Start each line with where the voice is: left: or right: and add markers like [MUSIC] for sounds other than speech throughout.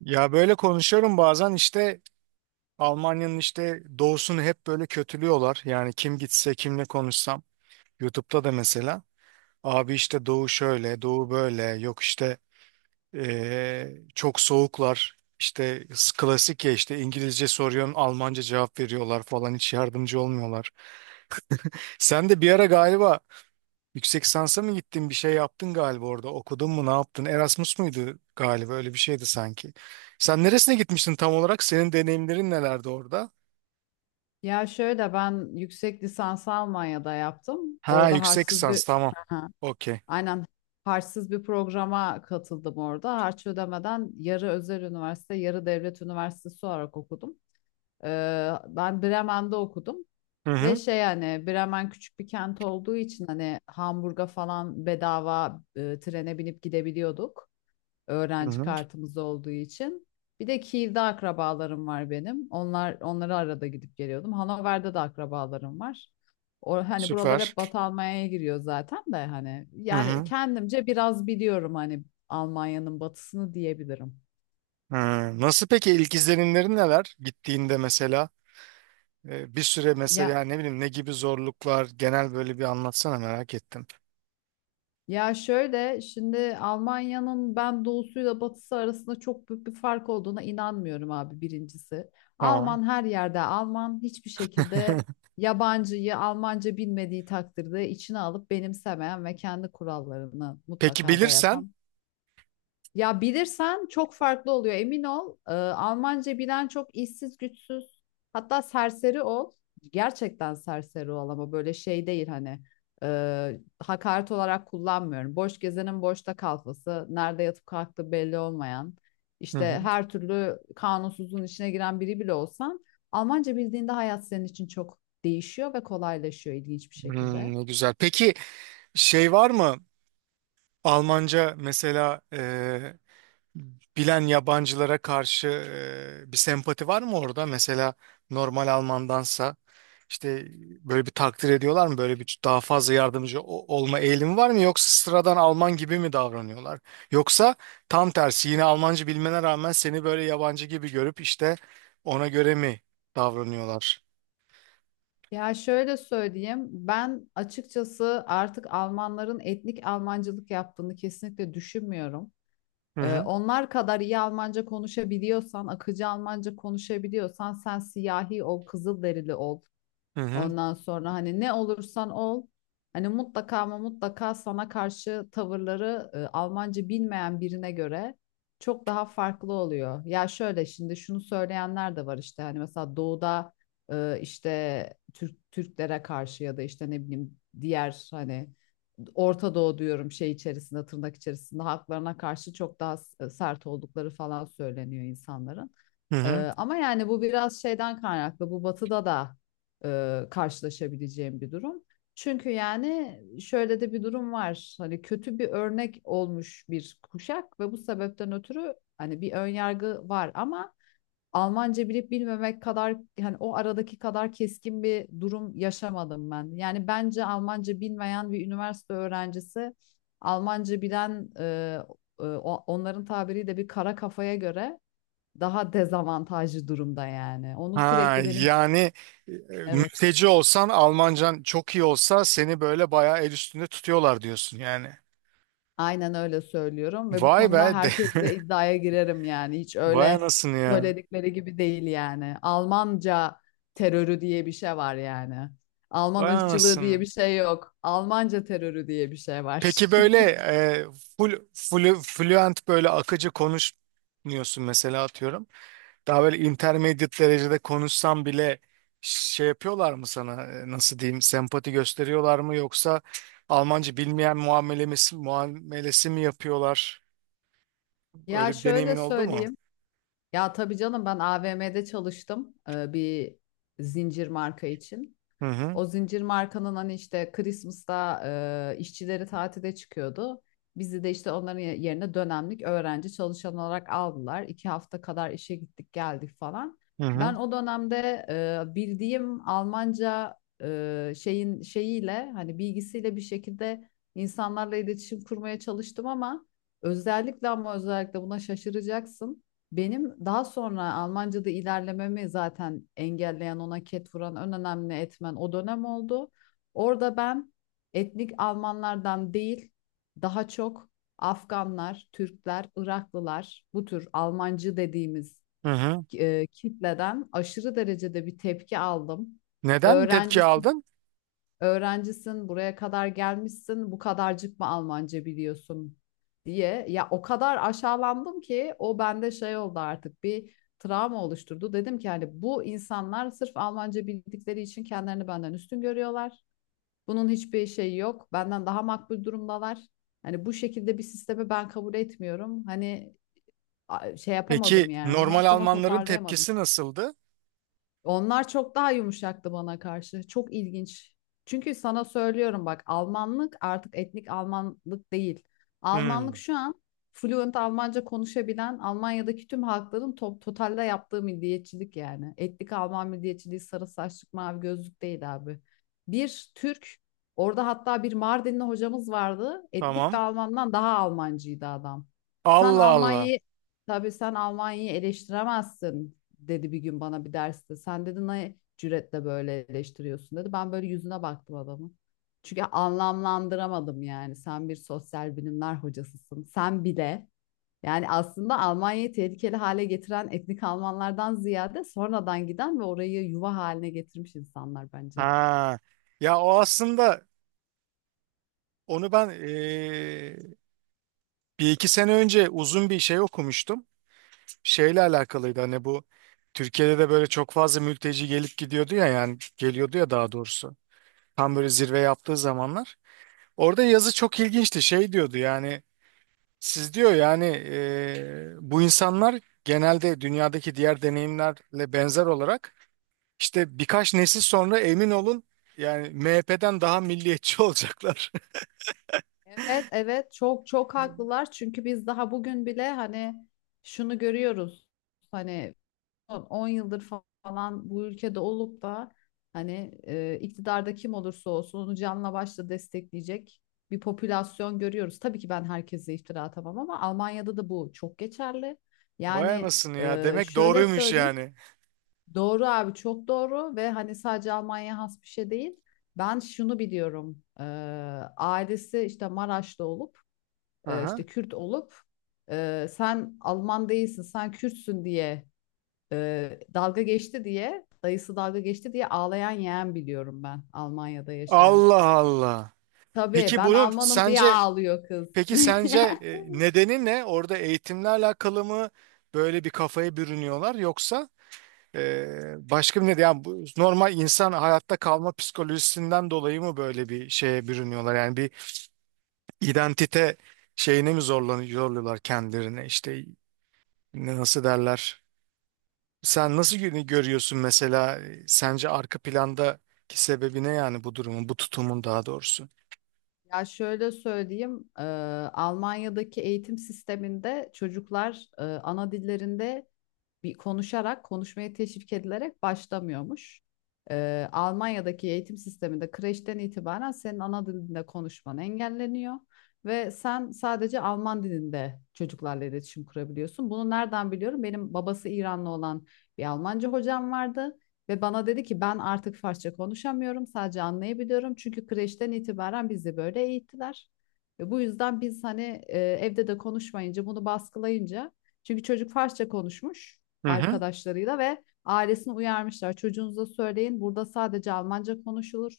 right: Ya böyle konuşuyorum bazen işte. Almanya'nın işte doğusunu hep böyle kötülüyorlar. Yani kim gitse kimle konuşsam YouTube'da da mesela abi işte doğu şöyle doğu böyle yok işte çok soğuklar işte klasik ya işte İngilizce soruyorsun Almanca cevap veriyorlar falan hiç yardımcı olmuyorlar. Sen de bir ara galiba yüksek lisansa mı gittin bir şey yaptın galiba orada okudun mu ne yaptın Erasmus muydu galiba öyle bir şeydi sanki. Sen neresine gitmiştin tam olarak senin deneyimlerin nelerdi orada?
left: Ya şöyle ben yüksek lisansı Almanya'da yaptım.
right: Ha
left: Orada
right: yüksek
left: harçsız bir...
right: lisans, tamam,
left: Aha,
right: okey.
left: aynen, harçsız bir programa katıldım orada. Harç ödemeden yarı özel üniversite, yarı devlet üniversitesi olarak okudum. Ben Bremen'de okudum
right: Hı
left: ve
right: hı,
left: şey, hani Bremen küçük bir kent olduğu için hani Hamburg'a falan bedava trene binip gidebiliyorduk,
right: hı
left: öğrenci
right: hı.
left: kartımız olduğu için. Bir de Kiev'de akrabalarım var benim. Onlar, onları arada gidip geliyordum. Hanover'de de akrabalarım var. O hani buralar
right: Süper.
left: hep Batı Almanya'ya giriyor zaten de hani
right: Hı
left: yani
right: hı.
left: kendimce biraz biliyorum hani, Almanya'nın batısını diyebilirim.
right: Hı. Nasıl peki ilk izlenimlerin neler gittiğinde mesela bir süre
left: Ya
right: mesela ne bileyim ne gibi zorluklar genel böyle bir anlatsana merak ettim.
left: Ya şöyle, şimdi Almanya'nın ben doğusuyla batısı arasında çok büyük bir fark olduğuna inanmıyorum abi, birincisi.
right: Tamam.
left: Alman her yerde Alman, hiçbir şekilde
right: [LAUGHS]
left: yabancıyı Almanca bilmediği takdirde içine alıp benimsemeyen ve kendi kurallarını
right: Peki
left: mutlaka
right: bilirsen.
left: dayatan... Ya bilirsen çok farklı oluyor, emin ol. Almanca bilen çok işsiz güçsüz, hatta serseri ol. Gerçekten serseri ol, ama böyle şey değil hani, hakaret olarak kullanmıyorum. Boş gezenin boşta kalfası, nerede yatıp kalktığı belli olmayan,
right: Hı
left: işte
right: hı.
left: her türlü kanunsuzluğun içine giren biri bile olsan, Almanca bildiğinde hayat senin için çok değişiyor ve kolaylaşıyor ilginç bir şekilde.
right: Hmm, ne güzel. Peki şey var mı? Almanca mesela bilen yabancılara karşı bir sempati var mı orada? Mesela normal Almandansa işte böyle bir takdir ediyorlar mı? Böyle bir daha fazla yardımcı olma eğilimi var mı? Yoksa sıradan Alman gibi mi davranıyorlar? Yoksa tam tersi yine Almanca bilmene rağmen seni böyle yabancı gibi görüp işte ona göre mi davranıyorlar?
left: Ya şöyle söyleyeyim, ben açıkçası artık Almanların etnik Almancılık yaptığını kesinlikle düşünmüyorum.
right: Hı hı.
left: Onlar kadar iyi Almanca konuşabiliyorsan, akıcı Almanca konuşabiliyorsan, sen siyahi ol, kızılderili ol.
right: Hı hı.
left: Ondan sonra hani ne olursan ol, hani mutlaka ama mutlaka sana karşı tavırları Almanca bilmeyen birine göre çok daha farklı oluyor. Ya şöyle şimdi şunu söyleyenler de var, işte hani mesela doğuda işte Türklere karşı, ya da işte ne bileyim diğer hani Orta Doğu diyorum, şey içerisinde, tırnak içerisinde, haklarına karşı çok daha sert oldukları falan söyleniyor insanların.
right: Hı hı.
left: Ama yani bu biraz şeyden kaynaklı. Bu batıda da karşılaşabileceğim bir durum. Çünkü yani şöyle de bir durum var. Hani kötü bir örnek olmuş bir kuşak ve bu sebepten ötürü hani bir önyargı var, ama Almanca bilip bilmemek kadar, hani o aradaki kadar keskin bir durum yaşamadım ben. Yani bence Almanca bilmeyen bir üniversite öğrencisi, Almanca bilen onların tabiriyle bir kara kafaya göre daha dezavantajlı durumda yani. Onu
right: Ha
left: sürekli benim...
right: yani e, e,
left: Evet,
right: mülteci olsan Almancan çok iyi olsa seni böyle bayağı el üstünde tutuyorlar diyorsun yani.
left: aynen öyle söylüyorum ve bu
right: Vay be.
left: konuda
right: [LAUGHS]
left: herkesle iddiaya girerim yani. Hiç
right: Vay
left: öyle
right: anasını ya.
left: söyledikleri gibi değil yani. Almanca terörü diye bir şey var yani. Alman
right: Vay
left: ırkçılığı diye
right: anasını.
left: bir şey yok. Almanca terörü diye bir şey var.
right: Peki böyle
left: [LAUGHS]
right: full, full, fluent böyle akıcı konuşmuyorsun mesela atıyorum. Daha böyle intermediate derecede konuşsan bile şey yapıyorlar mı sana, nasıl diyeyim, sempati gösteriyorlar mı yoksa Almanca bilmeyen muamelesi mi yapıyorlar?
left: Ya
right: Öyle bir deneyimin
left: şöyle
right: oldu mu?
left: söyleyeyim. Ya tabii canım, ben AVM'de çalıştım bir zincir marka için.
right: Hı hı,
left: O zincir markanın hani işte Christmas'ta işçileri tatile çıkıyordu. Bizi de işte onların yerine dönemlik öğrenci çalışan olarak aldılar. İki hafta kadar işe gittik geldik falan.
right: hı hı,
left: Ben o dönemde bildiğim Almanca şeyin şeyiyle, hani bilgisiyle bir şekilde insanlarla iletişim kurmaya çalıştım, ama özellikle buna şaşıracaksın. Benim daha sonra Almanca'da ilerlememi zaten engelleyen, ona ket vuran en önemli etmen o dönem oldu. Orada ben etnik Almanlardan değil, daha çok Afganlar, Türkler, Iraklılar, bu tür Almancı dediğimiz
right: hı hı.
left: kitleden aşırı derecede bir tepki aldım.
right: Neden tepki
left: Öğrencisi
right: aldın?
left: Öğrencisin, buraya kadar gelmişsin, bu kadarcık mı Almanca biliyorsun diye. Ya o kadar aşağılandım ki o bende şey oldu, artık bir travma oluşturdu. Dedim ki, hani bu insanlar sırf Almanca bildikleri için kendilerini benden üstün görüyorlar. Bunun hiçbir şeyi yok. Benden daha makbul durumdalar. Hani bu şekilde bir sistemi ben kabul etmiyorum. Hani şey
right: Peki
left: yapamadım yani. Ondan
right: normal
left: sonra
right: Almanların
left: toparlayamadım.
right: tepkisi nasıldı?
left: Onlar çok daha yumuşaktı bana karşı. Çok ilginç. Çünkü sana söylüyorum bak, Almanlık artık etnik Almanlık değil.
right: Hı.
left: Almanlık şu an fluent Almanca konuşabilen Almanya'daki tüm halkların totalde yaptığı milliyetçilik yani. Etnik Alman milliyetçiliği sarı saçlık, mavi gözlük değil abi. Bir Türk orada, hatta bir Mardinli hocamız vardı. Etnik bir
right: Tamam.
left: Almandan daha Almancıydı adam. Sen
right: Allah Allah.
left: Almanya'yı Tabii sen Almanya'yı eleştiremezsin, dedi bir gün bana bir derste. Sen, dedi, ne cüretle böyle eleştiriyorsun, dedi. Ben böyle yüzüne baktım adamın. Çünkü anlamlandıramadım yani. Sen bir sosyal bilimler hocasısın. Sen bile... Yani aslında Almanya'yı tehlikeli hale getiren etnik Almanlardan ziyade sonradan giden ve orayı yuva haline getirmiş insanlar bence.
right: Ha. Ya o aslında onu ben bir iki sene önce uzun bir şey okumuştum. Şeyle alakalıydı hani bu Türkiye'de de böyle çok fazla mülteci gelip gidiyordu ya, yani geliyordu ya daha doğrusu. Tam böyle zirve yaptığı zamanlar. Orada yazı çok ilginçti. Şey diyordu yani, siz diyor yani, bu insanlar genelde dünyadaki diğer deneyimlerle benzer olarak İşte birkaç nesil sonra emin olun yani MHP'den daha milliyetçi olacaklar.
left: Evet, evet, çok çok haklılar çünkü biz daha bugün bile hani şunu görüyoruz. Hani son 10 yıldır falan bu ülkede olup da hani iktidarda kim olursa olsun onu canla başla destekleyecek bir popülasyon görüyoruz. Tabii ki ben herkese iftira atamam, ama Almanya'da da bu çok geçerli.
right: [LAUGHS] Vay
left: Yani
right: anasını ya, demek
left: şöyle
right: doğruymuş
left: söyleyeyim.
right: yani.
left: Doğru abi, çok doğru ve hani sadece Almanya'ya has bir şey değil. Ben şunu biliyorum. Ailesi işte Maraşlı olup
right: Aha.
left: işte Kürt olup, sen Alman değilsin sen Kürtsün diye dalga geçti diye, dayısı dalga geçti diye ağlayan yeğen biliyorum ben, Almanya'da yaşayan.
right: Allah Allah.
left: Tabii
right: Peki
left: ben
right: bunun
left: Almanım diye
right: sence
left: ağlıyor kız.
right: peki sence
left: [LAUGHS]
right: nedeni ne? Orada eğitimle alakalı mı böyle bir kafaya bürünüyorlar, yoksa e, başka bir neden? Yani bu normal insan hayatta kalma psikolojisinden dolayı mı böyle bir şeye bürünüyorlar? Yani bir identite şeyine mi zorluyorlar kendilerine işte nasıl derler? Sen nasıl görüyorsun mesela, sence arka plandaki sebebi ne yani bu bu tutumun daha doğrusu?
left: Ya şöyle söyleyeyim, Almanya'daki eğitim sisteminde çocuklar ana dillerinde konuşarak, konuşmaya teşvik edilerek başlamıyormuş. Almanya'daki eğitim sisteminde kreşten itibaren senin ana dilinde konuşman engelleniyor ve sen sadece Alman dilinde çocuklarla iletişim kurabiliyorsun. Bunu nereden biliyorum? Benim babası İranlı olan bir Almanca hocam vardı ve bana dedi ki, ben artık Farsça konuşamıyorum, sadece anlayabiliyorum. Çünkü kreşten itibaren bizi böyle eğittiler. Ve bu yüzden biz hani evde de konuşmayınca, bunu baskılayınca, çünkü çocuk Farsça konuşmuş
right: Hı hı.
left: arkadaşlarıyla ve ailesini uyarmışlar. Çocuğunuza söyleyin, burada sadece Almanca konuşulur.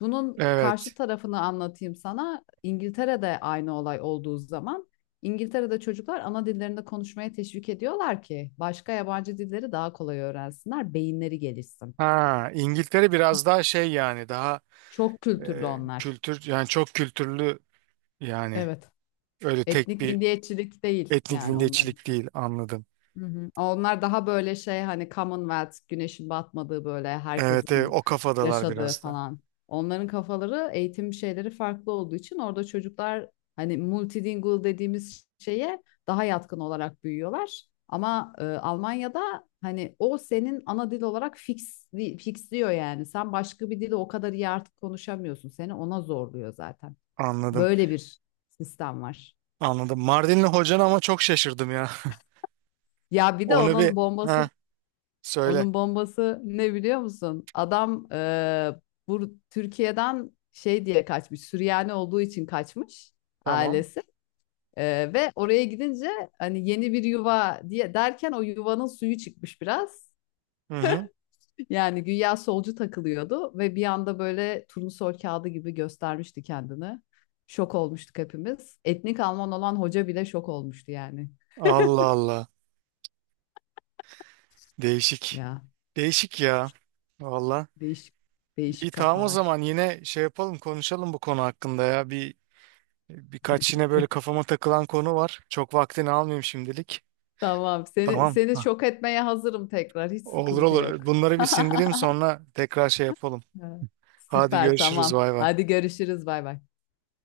left: Bunun
right: Evet.
left: karşı tarafını anlatayım sana. İngiltere'de aynı olay olduğu zaman, İngiltere'de çocuklar ana dillerinde konuşmaya teşvik ediyorlar ki başka yabancı dilleri daha kolay öğrensinler, beyinleri gelişsin.
right: Ha, İngiltere biraz daha şey yani daha
left: Çok kültürlü onlar.
right: kültür yani çok kültürlü yani,
left: Evet.
right: öyle tek
left: Etnik
right: bir
left: milliyetçilik değil
right: etnik
left: yani onların.
right: milliyetçilik değil, anladım.
left: Hı hı. Onlar daha böyle şey, hani Commonwealth, güneşin batmadığı, böyle
right: Evet, evet,
left: herkesin
right: o kafadalar
left: yaşadığı
right: biraz da.
left: falan. Onların kafaları, eğitim şeyleri farklı olduğu için orada çocuklar hani multilingual dediğimiz şeye daha yatkın olarak büyüyorlar. Ama Almanya'da hani o senin ana dil olarak fixliyor yani. Sen başka bir dili o kadar iyi artık konuşamıyorsun. Seni ona zorluyor zaten.
right: Anladım.
left: Böyle bir sistem var.
right: Anladım. Mardinli hocan ama, çok şaşırdım ya.
left: Ya
right: [LAUGHS]
left: bir de
right: Onu bir,
left: onun bombası...
right: ha, söyle.
left: Onun bombası ne biliyor musun? Adam bu Türkiye'den şey diye kaçmış. Süryani olduğu için kaçmış
right: Tamam.
left: ailesi. Ve oraya gidince hani yeni bir yuva diye derken, o yuvanın suyu çıkmış biraz.
right: Hı hı.
left: Yani güya solcu takılıyordu ve bir anda böyle turnusol kağıdı gibi göstermişti kendini. Şok olmuştuk hepimiz. Etnik Alman olan hoca bile şok olmuştu yani.
right: Allah Allah. Değişik.
left: Ya
right: Değişik ya. Valla.
left: değişik,
right: İyi
left: değişik
right: tamam, o
left: kafalar.
right: zaman yine şey yapalım, konuşalım bu konu hakkında ya. Birkaç yine böyle kafama takılan konu var. Çok vaktini almayayım şimdilik.
left: Tamam.
right: Tamam.
left: Seni
right: Hah.
left: şok etmeye hazırım tekrar. Hiç
right: Olur
left: sıkıntı
right: olur.
left: yok.
right: Bunları bir
left: [LAUGHS]
right: sindireyim, sonra tekrar şey yapalım.
left: Evet.
right: Hadi
left: Süper,
right: görüşürüz.
left: tamam.
right: Bay bay.
left: Hadi görüşürüz. Bay bay.